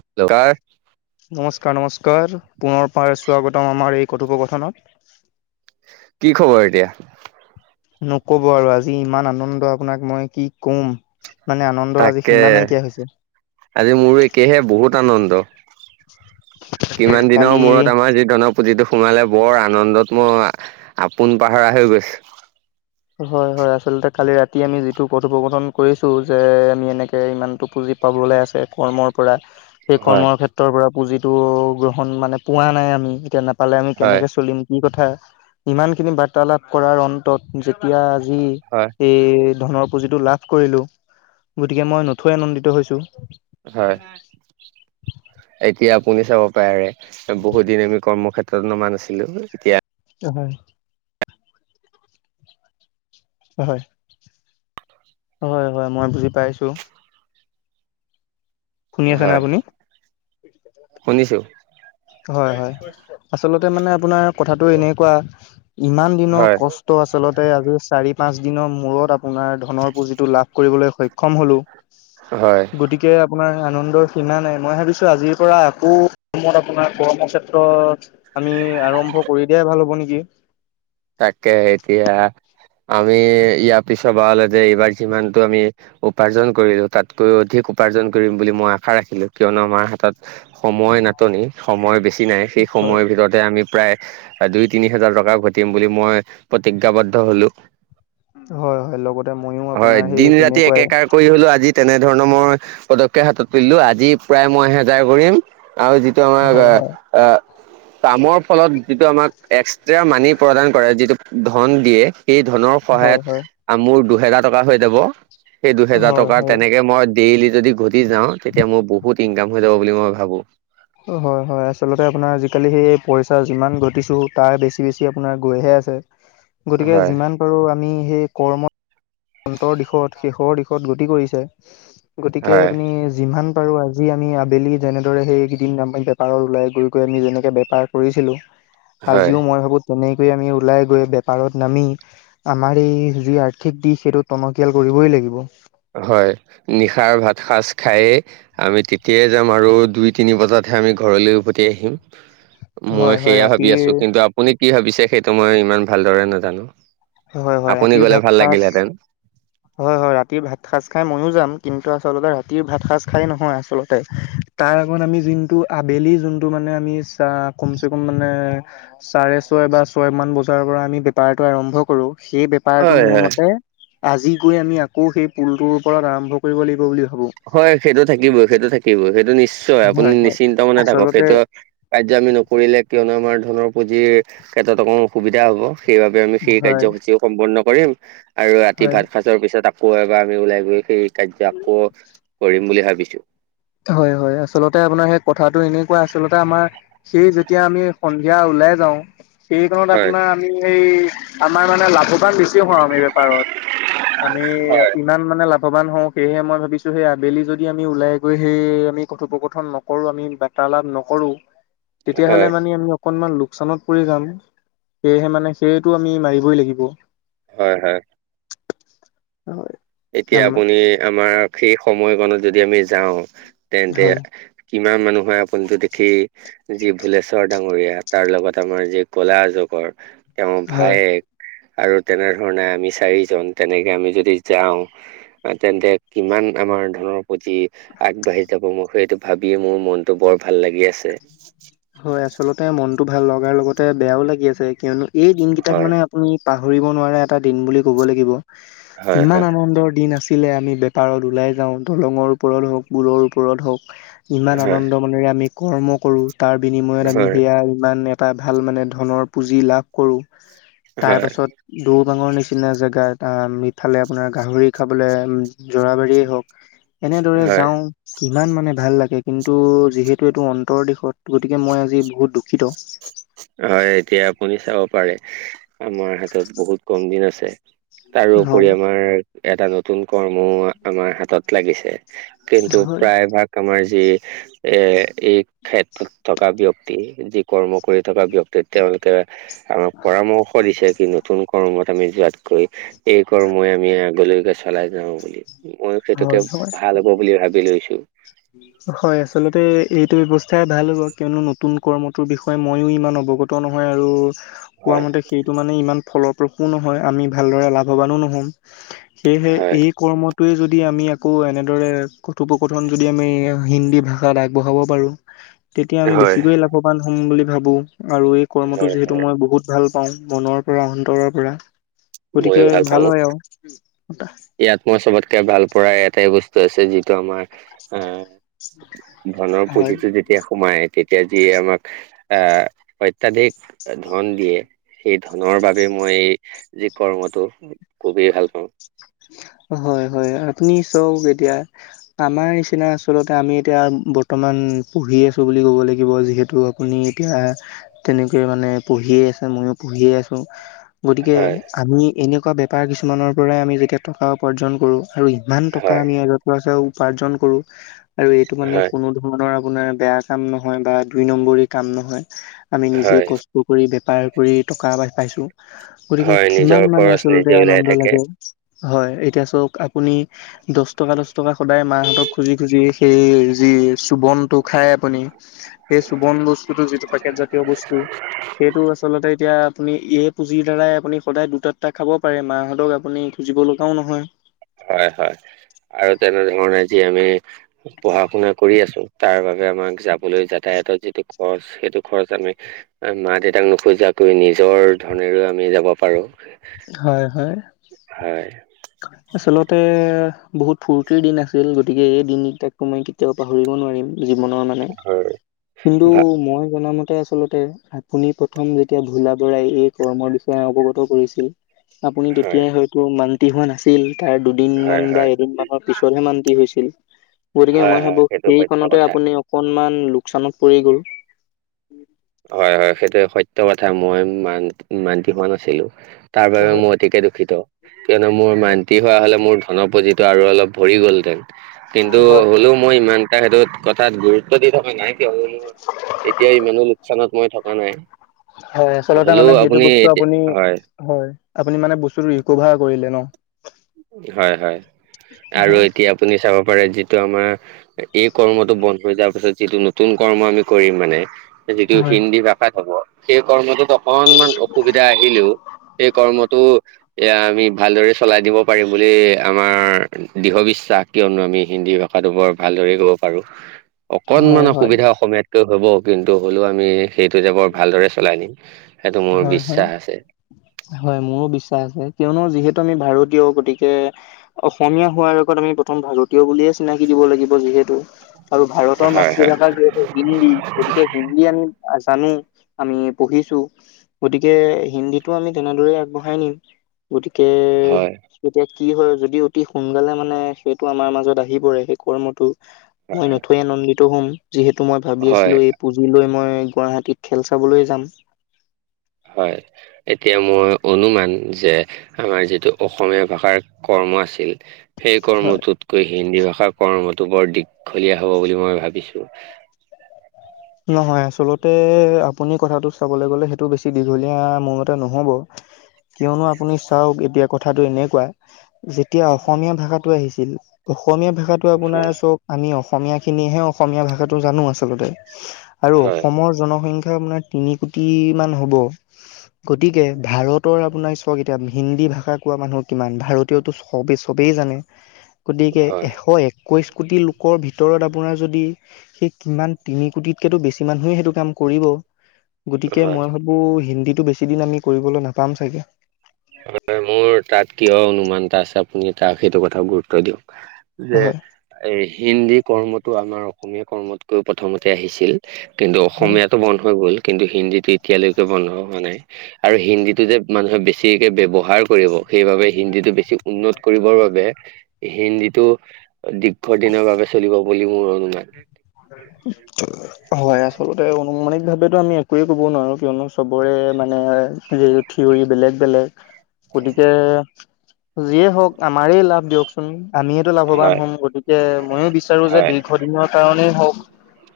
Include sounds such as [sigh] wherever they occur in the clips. হেলকাৰ। [unintelligible] নমস্কাৰ-নমস্কাৰ পুনৰ পাৰে স্বাগতম আমাৰ এই কি কথোপকথনত। খবৰ এতিয়া [unintelligible] নকব আৰু আজি ইমান আনন্দ, আপোনাক মই কি ক'ম। মানে আনন্দৰ আজি, তাকে সিমা নাইকিয়া হৈছে। আজি মোৰ একেহে, বহুত আনন্দ। কিমান দিনৰ কালি মূৰত আমাৰ যি ধনৰপুজিটো সোমালে, বৰ আনন্দত মোৰ আপোন পাহৰা হৈ গৈছো। [inaudible] হয়-হয় আচলতে কালি ৰাতি আমি যিটো পথোপকথন কৰিছো যে আমি এনেকে ইমানতটো পুঁজি পাবলৈ আছে কৰ্মৰ পৰা। সেই হয় কৰ্মৰ ক্ষেত্ৰৰ পৰা পুঁজিটো গ্ৰহণ মানে পোৱা নাই আমি, এতিয়া নাপালে আমি হয় কেনেকে চলিম। কি কথা ইমান খিনি বাৰ্তালাপ কৰাৰ অন্তত যেতিয়া আজি হয়। এই ধনৰ পুঁজিটো লাভ কৰিলো, গতিকে মই নথৈ আনন্দিত হৈছো। হয়। এতিয়া আপুনি চাব পাৰে বহুত দিন আমি কৰ্মক্ষেত্ৰত নমা নাছিলো এতিয়া অ, হয়। হয়-হয়। হয়-হয় মই বুজি পাইছো। শুনি আছেনে হয় আপুনি? শুনিছো। হয়-হয় আচলতে মানে আপোনাৰ কথাটো এনেকুৱা ইমান দিনৰ হয় কষ্ট ত' আচলতে আজি চাৰি, পাঁচ দিনৰ মূৰত আপোনাৰ ধনৰ পুঁজিটো লাভ কৰিবলৈ সক্ষম হ'লোঁ। [inaudible] হয়। গতিকে আপোনাৰ আনন্দৰ সীমা নাই। মই ভাবিছো আজিৰ পৰা আকৌ [unintelligible] আপোনাৰ কৰ্ম ক্ষেত্ৰত আমি আৰম্ভ কৰি দিয়াই ভাল হ'ব নেকি? তাকে এতিয়া আমি ইয়াৰ পিছ বাৰলে যে এইবাৰ যিমানটো আমি উপাৰ্জন কৰিলো, তাতকৈও অধিক উপাৰ্জন কৰিম বুলি মই আশা ৰাখিলো। কিয়নো আমাৰ হাতত সময় নাটনি, সময় বেছি নাই। সেই হয়। সময়ৰ ভিতৰতে আমি প্ৰায় দুই, তিনি হাজাৰ টকা ঘট টিম বুলি মই প্ৰতিজ্ঞাবদ্ধ হ'লো। হয়, হয় লগতে মইও হয় আপোনাৰ দিন সেই ৰাতি তেনেকুৱাই একেকাৰ কৰি হ'লেও আজি তেনেধৰণৰ মই পদক্ষেপ হাতত তুলিলো। আজি প্ৰায় মই এহেজাৰ কৰিম আৰু যি যিটো আমাক হয় হয় হয় আ-আ কামৰ ফলত যিটো আমাক এক্সট্ৰা মানি প্ৰদান কৰে যিটো ধন দিয়ে সেই ধনৰ হয় সহায়ত মোৰ দুহেজাৰ টকা হৈ যাব। সেই দুহেজাৰ হয় টকাৰ হয় তেনেকে মই ডেইলি যদি ঘটি যাওঁ তেতিয়া মোৰ বহুত ইনকাম হৈ যাব বুলি মই ভাবো। অ হয়, হয়। আচলতে আপোনাৰ আজি-কালি সেই পইচা যিমান ঘটিছোঁ তাৰ বেছি বেছি আপোনাৰ গৈহে আছে। গতিকে হয় যিমান পাৰো আমি সেই কৰ্মত অন্তৰ দিশত শেষৰ দিশত গতি কৰিছে গতিকে হয় আপুনি যিমান পাৰো আজি আমি আবেলি যেনেদৰে সেই কেইদিন বেপাৰৰ ওলাই গৈ গৈ আমি যেনেকে বেপাৰ কৰিছিলো। হয় আজিও মই ভাবো তেনেকৈ আমি ওলাই গৈ বেপাৰত নামি আমাৰ এই যি আৰ্থিক দিশ সেইটো টনকিয়াল কৰিবই লাগিব। হয়, নিশাৰ ভাত সাজ খাইয়ে আমি তেতিয়াই যাম আৰু দুই, তিনি বজাতহে আমি ঘৰলে উভতি আহিম। মই হয় হয় সেইয়া ভাবি ৰাতিৰ আছো, কিন্তু আপুনি কি ভাবিছে সেইটো মই ইমান ভালদৰে নাজানো। হয় হয় আপুনি ৰাতিৰ গ'লে ভাত ভাল সাজ লাগিলহেঁতেন। হয়, হয়। ৰাতিৰ ভাত সাঁজ খাই মইও যাম, কিন্তু আচলতে ৰাতিৰ ভাত সাঁজ খাই নহয় আচলতে। তাৰ আগত আমি যোনটো আবেলি যোনটো মানে আমি চা কমচে কম মানে চাৰে ছয় বা ছয়মান বজাৰ পৰা আমি বেপাৰটো আৰম্ভ কৰো, সেই বে পাৰটো হয় মোৰ হয় মতে আজি গৈ আমি আকৌ সেই পুলটোৰ ওপৰত আৰম্ভ কৰিব লাগিব বুলি ভাবো। হয় সেইটো থাকিবই, সেইটো থাকিবই। সেইটো নিশ্চয় আপুনি হয় হয় নিশ্চিন্ত মনেে থাকক। আচলতে সেইটো কাৰ্য আমি নকৰিলে কিয়নো আমাৰ ধনৰ পুঁজিৰ ক্ষেত্ৰত অকণ অসুবিধা হ'ব সেইবাব [unintelligible] আমি সেই হয় কাৰ্যসূচীও সম্পূৰ্ণ কৰিম আৰু ৰাতি হয় ভাত সাঁজ যোৱাৰ পিছত আকৌ এবাৰ আমি ওলাই গৈ সেই কাৰ্য আকৌ কৰিম বুলি ভাবিছো। হয়, হয়। আচলতে আপোনাৰ সেই কথাটো এনেকুৱা আচলতে আমাৰ সেই যেতিয়া আমি সন্ধিয়া ওলাই যাওঁ সেইখন হয় আপোনাৰ আমি এই আমাৰ মানে লাভো ইমান বেছি হওঁ আমি বেপাৰত। আমি হয় ইমান মানে লাভৱান হওঁ। সেয়েহে মই ভাবিছো সেই আবেলি যদি আমি ওলাই গৈ সেই আমি কথোপকথন নকৰো, আমি বাৰ্তালাাপ নকৰো তেতিয়া হ'লে মানে আমি অকনমান লোকচানত পৰি যাম, সেয়েহে মানে সেইটো আমি মাৰিবই লাগিব। হয়-হয়। হয়। এতিয়া আপুনি আমাৰ সেই সময়কণত যদি আমি যাওঁ, তেন্তে হয় কিমান মানুহ হয় আপুনিটো দেখেই। যি ভুলেশ্বৰ ডাঙৰীয়া, তাৰ লগত আমাৰ যি ক'লাজগৰ। তেওঁৰ হয় ভায়েক আৰু তেনেধৰণে আমি চাৰিজন তেনেকে আমি যদি যাওঁ। তেন্তে কিমান আমাৰ ধনৰ প্ৰতি আগবাঢ়ি যাব, মোৰ সেইটো ভাবিয়ে মোৰ মনটো বৰ ভাল লাগি আছে। হয় আচলতে মনটো ভাল লগাৰ লগতে বেয়াও লাগি আছে কিয়নো এই দিন কিটাক হয় মানে আপুনি পাহৰিব নোৱাৰা এটা দিন বুলি ক'ব লাগিব হয় ইমান হয় আনন্দৰ দিন আছিলে আমি বে বেপাৰত ওলাই যাওঁ দলঙৰ ওপৰত হওক পুলৰ ওপৰত হওক ইমান হয় আনন্দ মনেৰে আমি কৰ্ম কৰো তাৰ বিনিময়ত আমি হয় সেয়া ইমানে এটা ভাল মানে ধনৰ পুঁজি লাভ কৰোঁ তাৰ হয় পাছত দৌবাঙৰ নিচিনা জেগা এটা মিঠালে আপোনাৰ গাহৰি খাবলে জৰাবাৰী কৰা হওঁক এনেদৰে হয় যাওঁ কিমান মানে ভাল লাগে কিন্তু যিহেতু এইটো অন্তৰ দিশত গতিকে মই আজি বহুত দুখিত। হয় এতিয়া আপুনি চাব পাৰে আমাৰ হাতত বহুত কম দিন আছে। হয়, তাৰোপৰি হয়, আমাৰ এটা নতুন কৰ্মও আমাৰ হাতত লাগিছে। কিন্তু হয়, প্ৰায় ভাগ আমাৰ যি এ এই ক্ষেত্ৰত থকা ব্যক্তি যি কৰ্ম কৰি থকা ব্যক তে তেওঁলোকে আমাক পৰামৰ্শ দিছে কি নতুন কৰ্মত আমি যোৱাত কৰি এই কৰ্মেইম আমি আগলৈকে চলাই যাওঁ বুলি মইও সেইটোতে হয়, ভাল হ'ব বুলি ভাবি লৈছোঁ। হয় আচলতে এইটো ব্যৱস্থাই ভাল হ'ব কিয়নো নতুন কৰ্মটোৰ বিষয় হয় ময়ো ইমান অৱগত নহয় আৰু কোৱা হয় মতে সেইটো মানে ইমান ফল-প্ৰসূ নহয় আমি ভালদৰে লাভৱানো ন'হম সেয়েহে হয়। এই কৰ্মটোৱে যদি আমি আকৌ এনেদৰে কথোপকথন যদি হিন্দী ভাষাত আগবঢ়াব পাৰোঁ তেতিয়া আমি হয়। বেছিকৈয়ে লাভৱান হ'ম বুলি ভাবো। আৰু এই কৰ্মটো হয় যিহেতু মই বহুত ভাল পাওঁ মনৰ পৰা অন্তৰৰ পৰা গতিকে ময়ো ভাল পাওঁ হয় আও ইয়াত মই চবতকে ভাল পৰা এটাই বস্তু আছে যিটো আমাৰ আহ ধনৰ হয়। পুঁজিটো যেতিয়া সোমায় তেতিয়া যি আমাক আহ অত্যাধিক ধন দিয়ে সেই ধনৰ বাবে মই যি কৰ্মটো খুবেই ভাল পাওঁ। হয়-হয় আপুনি চওক এতিয়া আমাৰ নিচিনা আচলতে আমি এতিয়া বৰ্তমান পঢ়িআছোঁ বুলি ক'ব লাগিব যিহেতু শুনি এতিয়া তেনেকৈ মানে পঢ়িয়ে আছে, ময়ো পঢ়িয়ে আছো গতিকে হয় আমি এনেকুৱা বে পা কিছুমানৰ পৰাই আমি যেতিয়া টকা উপাৰ্জন কৰোঁ আৰু ইমান টকা হয় আমি [unintelligible] পইছা উপাৰ্জন কৰো আৰু এইটো মানে হয় কোনো ধ মনৰ আপোনাৰ বেয়া কাম নহয় বা দুই নম্বৰি কাম নহয় আমি নিজে হয় ক ইটো কৰি বেপাৰ কৰি টকা এবাৰ আপুনি পাইছোঁ। গতিকে হয় কিমান নিজৰ মানে খৰচ আচলতে নিজে ওলাই আনন্দ থাকে লাগে হয় এতিয়া ছাওক আপুনি দচ টকা -দচ টকা সদায় মাহঁতক খুজি -খুজি সেই যি চুবম টো খাই আপুনি সেই চুমবস্তুটো যিটো পেকেটত প্ৰিয় বস্তু সেইটো আচলতে এতিয়া আ আপুনি ইয়ে পুঁজিৰ দ্বাৰাই আপুনি সদায় দুটা-দুটা খাব পাৰে মাহঁতক আপুনি খুজিব লগাও নহয়। হয় -হয় আৰু তেনেধৰণে যি আমি পঢ়া- শুনা কৰি আছোঁ তাৰ বাবে আমাক যাবলৈ যাতায়াতৰ যিটো খৰচ সেইটো খৰচ আমি মা -দেউতাক নোখোজুৱাকৈ নিজৰ ধনেৰেও আমি যাব পাৰো। হয়-হয়। হয়। আচলতে বহুত ফূৰ্তিৰ দিন আছিল গতিকে এই দিনকেইটাকটো মই কেতিয়াও পাহৰিব নোৱাৰিম জীৱনৰ মানে। হয় কিন্তু ভা- মই জনামতে আচলতে তে আপুনি প্ৰথম যেতিয়া ভোলা বৰাই এই কৰ্মৰ বিষয়ে অৱগত কৰিছিল আপুনি হয় তেতিয়াই হয়তো মান্তি হোৱা নাছ ছিল তাৰ দুদিন হয় মান বা হয় এদিন মানৰ পিছতহে মান্তি হৈছিল। হয় গতিকে হয় মই হয় ভাবো সেইটো সত্য সেইখনতে কথা আপুনি অকনমান লোকচানত পৰি গ'ল। হয়-হয় সেইটোৱে সত্য কথা মই মান মান্তি হোৱা নাছিলো। তাৰ বাবে হয় মই অতিকে দুখিত। কিয়নো মোৰ মান্তি হোৱা হ'লে মোৰ ধনৰ পুঁজিটো আৰু অলপ ভৰি গ'লহেঁতেন। কিন্তু হয় হ'লেও মই ইমানটা সেইটোত কথাত গুৰুত্ব দি থকা নাই। এতিয়া ইমানো ল স্থানত মই থকা নাই হয় আচলতে মানে হলেও সেইটো আপুনি বস্তু এতিয়া হয়। হয় আপুনি মানে বস্তু ৰিকভাৰ কৰিলে ন। হয়-হয় আৰু এতিয়া আপুনি চাব পাৰে যিটো আমাৰ এই কৰ্মটো বন্ধ হৈ যোৱাৰ পিছত, যিটো নতুন কৰ্ম আমি কৰিম মানে। যিটো হয় হিন্দী ভাষাত হব সেই কৰ্মটোত অকনমান অসুবিধা তি আহিলেও সেই কৰ্মটো এ আমি ভালদৰে চলাই দিব পাৰিম বুলি আমাৰ দৃঢ় বিশ্বাস কিয়নো আমি হিন্দী ভাষাটো বৰ ভালদৰে ক'ব পাৰো। [inaudible] হয় অকনমান হয় হয় অসুবিধা অসমীয়াতকৈ হব কিন্তু হ'লেও আমি সেইটো যে বৰ ভালদৰে চলাই নিম। সেইটো মোৰ হয়-হয়। বিশ্বাস আছে হয় মোৰো বিশ্বাস আছে কিয়নো যিহেতু আমি ভাৰতীয় গতিকে অসমীয়া হোৱাৰ আগত আমি প্ৰথম ভাৰতীয় বুলিয়ে চিনাকি দিব লাগিব যিহেতু। আৰু ভাৰতৰ হয় হয় মাতৃভাষা যিহেতু হিন্দী গতিকে হিন্দী আমি জানো আমি পঢ়িছো। গতিকে হিন্দী আমি তেনেদৰেই আগবঢ়াই নিম গতিকে হয় তেতিয়া কি হয় যদি অতি সোনকালে মানে সেইটো আমাৰ মাজত আহি পৰে সেই কৰ্মটো মই নথৈ আনন্দিত হম যিহেতু মই ভাবি হয় আছিলো এই পুজি লৈ মই গুৱাহাটীত খেল চাবলৈ যাম। হয়, এতিয়া মই ইয়াত মাৰা আমাৰ যিটো অসমীয়া ভাষাৰ কৰ্ম আছিল। সেই হয়, কৰ্মটোতকৈ হিন্দী ভাষাৰ কৰ্মটো বৰ দীঘলীয়া হব বুলি মই ভাবিছো। নহয় আচলতে আপুনি কথাটো চাবলৈ গ'লে সেইটো বেছি দীঘলীয়া মোৰ মতে নহ'ব। কিয়নো আপুনি চাওক এতিয়া কথাটো এনেকুৱা যেতিয়া অসমীয়া ভাষা আহিছিল অসমীয়া ভাষাটো আপোনাৰ হয় চব আমি অসমীয়া খিনিহে অসমীয়া ভাষাটো জানো আচলতে। আৰু হয় অসমৰ জনসংখ্যা আপোনাৰ তিনি কোটি মান হ'ব গতিকে ভাৰত আপোনাৰ চাওক এতিয়া হিন্দী ভাষা কোৱা মানুহ কিমান ভাৰতীয়তো চবেই-চবেই জানে গতিকে হয় এশ এক কৈছ কোটি লোকৰ ভিতৰত আপোনাৰ যদি সেই কিমান তিনি কোটিতকেতো বেছি মানুহে সেইটো কাম কৰিব গতিকে হয় মই আকৌ হিন্দীটো বেছি দিন আমি কৰিবলৈ নাপাম চাগে। হয় মোৰ তাত কিয় অনুমানটা আছে আপুনি তাক সেইটো কথা গুৰুত্ব দিয়ক। যে হয় এই হিন্দী কৰ্মটো আমাৰ অসমীয়া কৰ্মতকৈও প্ৰথমতে আহিছিল। কিন্তু হয় অসমীয়াটো বন্ধ হৈ গ'ল কিন্তু হিন্দীটো এতিয়ালৈকে বন্ধ হোৱা নাই। আৰু হিন্দীটো যে মানুহে বেছিকে ব্যৱহাৰ কৰিব সেইবাবে হিন্দীটো বেছি উন্নত কৰিবৰ বাবে। হিন্দীটো দীৰ্ঘ দিনৰ বাবে চলিব বুলি মোৰ অনুমান। [unintelligible] হয় আচলতে অনুমানিক ভাৱো আমি একোৱে কব নোৱাৰো কিয়নো চবৰে মানে থিয়ৰী বেলেগ-বেলেগ। গতিকে যিয়ে হওক আমাৰেই লাভ দিয়কচোন। আমিয়েতো লাভৱান হয় হ'ম গতিকে ময়ে বিচাৰো যে হয় দীৰ্ঘ দিনৰ কাৰণেই হওক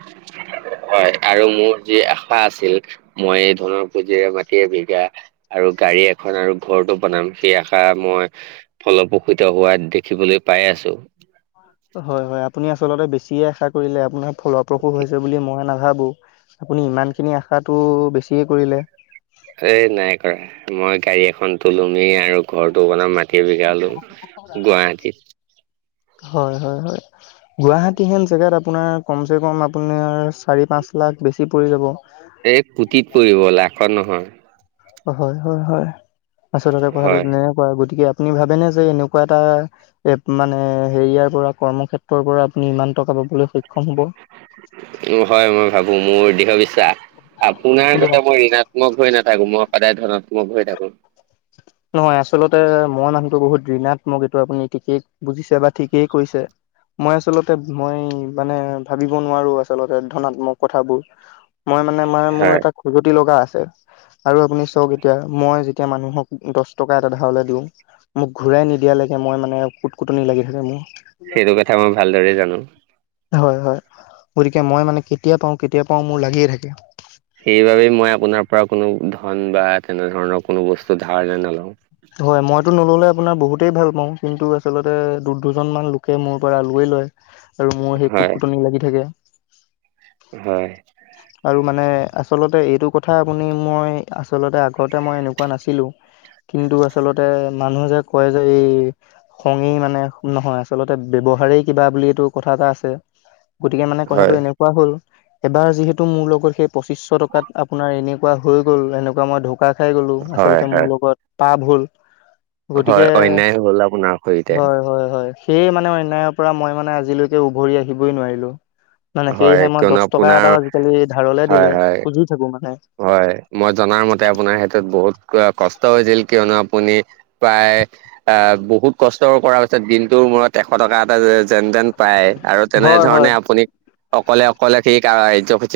[inaudible] হয় আৰু মোৰ যি আশা আছিল মই এই ধনৰ পুঁজিৰে মাটি এবিঘা আৰু গাড়ী এখন আৰু ঘৰটো বনাম সেই আশা মই ফলপ্ৰসিত হোৱা দেখিবলৈ পাই আছোঁ। হয়-হয় আপুনি আচলতে বেছিয়ে আশা কৰিলে আপোনাৰ ফলপ্ৰসূ হৈছে বুলি মই নাভাবোঁ আপুনি ইমান খিনি আশাটো বেছিয়ে কৰিলে এ নাই কৰা মই গাড়ী এখনটো লমেই আৰু ঘৰটো বনম মাট টি এবিঘা লম গুৱাহাটীত। হয়- হয়- হয় গুৱাহাটী হেন জেগাত আপোনাক কমচে কম আপোনাৰ চাৰি, পাঁচ লাখ বেছি পৰি যাব। এই কোঁটিত পৰিব লাখত নহয়। অহ, হয়-হয়-হয় আচলতে কথাটো হয় তেনেকে [unintelligible] গতিকে আপুনি ভাবেনে যে এনেকুৱা এটা এ মানে হেৰিয়াৰ পৰা কৰ্মক্ষেত্ৰৰ পৰা আপুনি ইমান টকা পাবলৈ সক্ষম হ'ব? হয় মই ভাবো মোৰ দৃঢ় বিশ্বাস আপোনাৰ কিন্তু গতে মই ৰিণাত মক ধৰি নাথাকো মই সদায় ধৰক মক হৈ থাকো নহয় আচলতে মই মানুহটো বহুত ঋণাত্মক এইটো আপুনি ঠিকেই বুজিছে বা ঠিকেই কৈছে মই আচলতে মই মানে ভাবিব নোৱাৰো আচলতে ধনাত্মক কথাবোৰ। মই মানে মাৰ মোৰ হয় এটা খজুৱতি লগা আছে আৰু আপুনি চাওক এতিয়া মই যেতিয়া মানুহক দচটকা এটা ধাৰলে দিওঁ মোক ঘূৰাই নিদিয়া লৈকে মই মানে কুটকুটনি লাগি থাকে মোৰ। সেইটো কথা মই ভালদৰে জানো। হয়- হয় গতিকে মই মানে কেতিয়া পাওঁ- কেতিয়া পাওঁ মোৰ লাগিয়ে থাকে। সেইবাবেই মই আপোনাৰ পৰা কোনো ধন বা তেনেধৰণৰ কোনো বস্তু ধাৰলে নলওঁ। হয় মইতো নল'লে আপোনাৰ বহুতেই ভাল পাওঁ কিন্তু আচলতে দু- দুজনমান লোকে মোৰ পৰা লৱেই লয়। আৰু মোৰ সেই কুট হয় -কুটনি লাগি থাকে হয়। [inaudible] আৰু মানে আচলতে এইটো কথা আপুনি মই আচলতে আগতে মই এনেকুৱা নাছিলোঁ কিন্তু আচলতে মানুহে যে কয় যে এই খঙেই মানে নহয় আচলতে ব্যৱহাৰেই কিবা বুলি এইটো কথা এটা আছে গতিকে মানে কথাটো হয় এনেকুৱা হ'ল এবাৰ যিহেতু মোৰ লগত সেই পঁচিচশ টকাত আপোনাৰ এনেকুৱা হৈ গ'ল এনেকুৱা মই ধক ধকা খাই গলো হয় আচলতে মোৰ হয় লগত টাব হ'ল হয় গতিকে অন্যায় হ'ল আপোনাৰ সৈতে হয়- হয়- হয়। সেয়ে মানে অন্যায়ৰ পৰা মই মানে আজিলৈকে উভৰি আহিবই নোৱাৰিলোঁ। মানে হয় সেয়েহে মই কিয়নো দচ টকা আপোনাৰ এটা আজিকালি ধাৰলে হয় দিলে হয় খুজি থাকো মানে। হয়, মই জনাৰ মতে আপোনাৰ সেইটোত বহুত কষ্ট হৈছিল কিয়নো আপুনি প্ৰায় আহ বহুত কষ্ট কৰাৰ পিছত দিনটোৰ মূৰত এশ টকা এটা যে যেন দেন পায় আৰু হয় তেনেধৰণে হয় আপুনি অকলে- অকলে সেই কাৰ্যসূচীত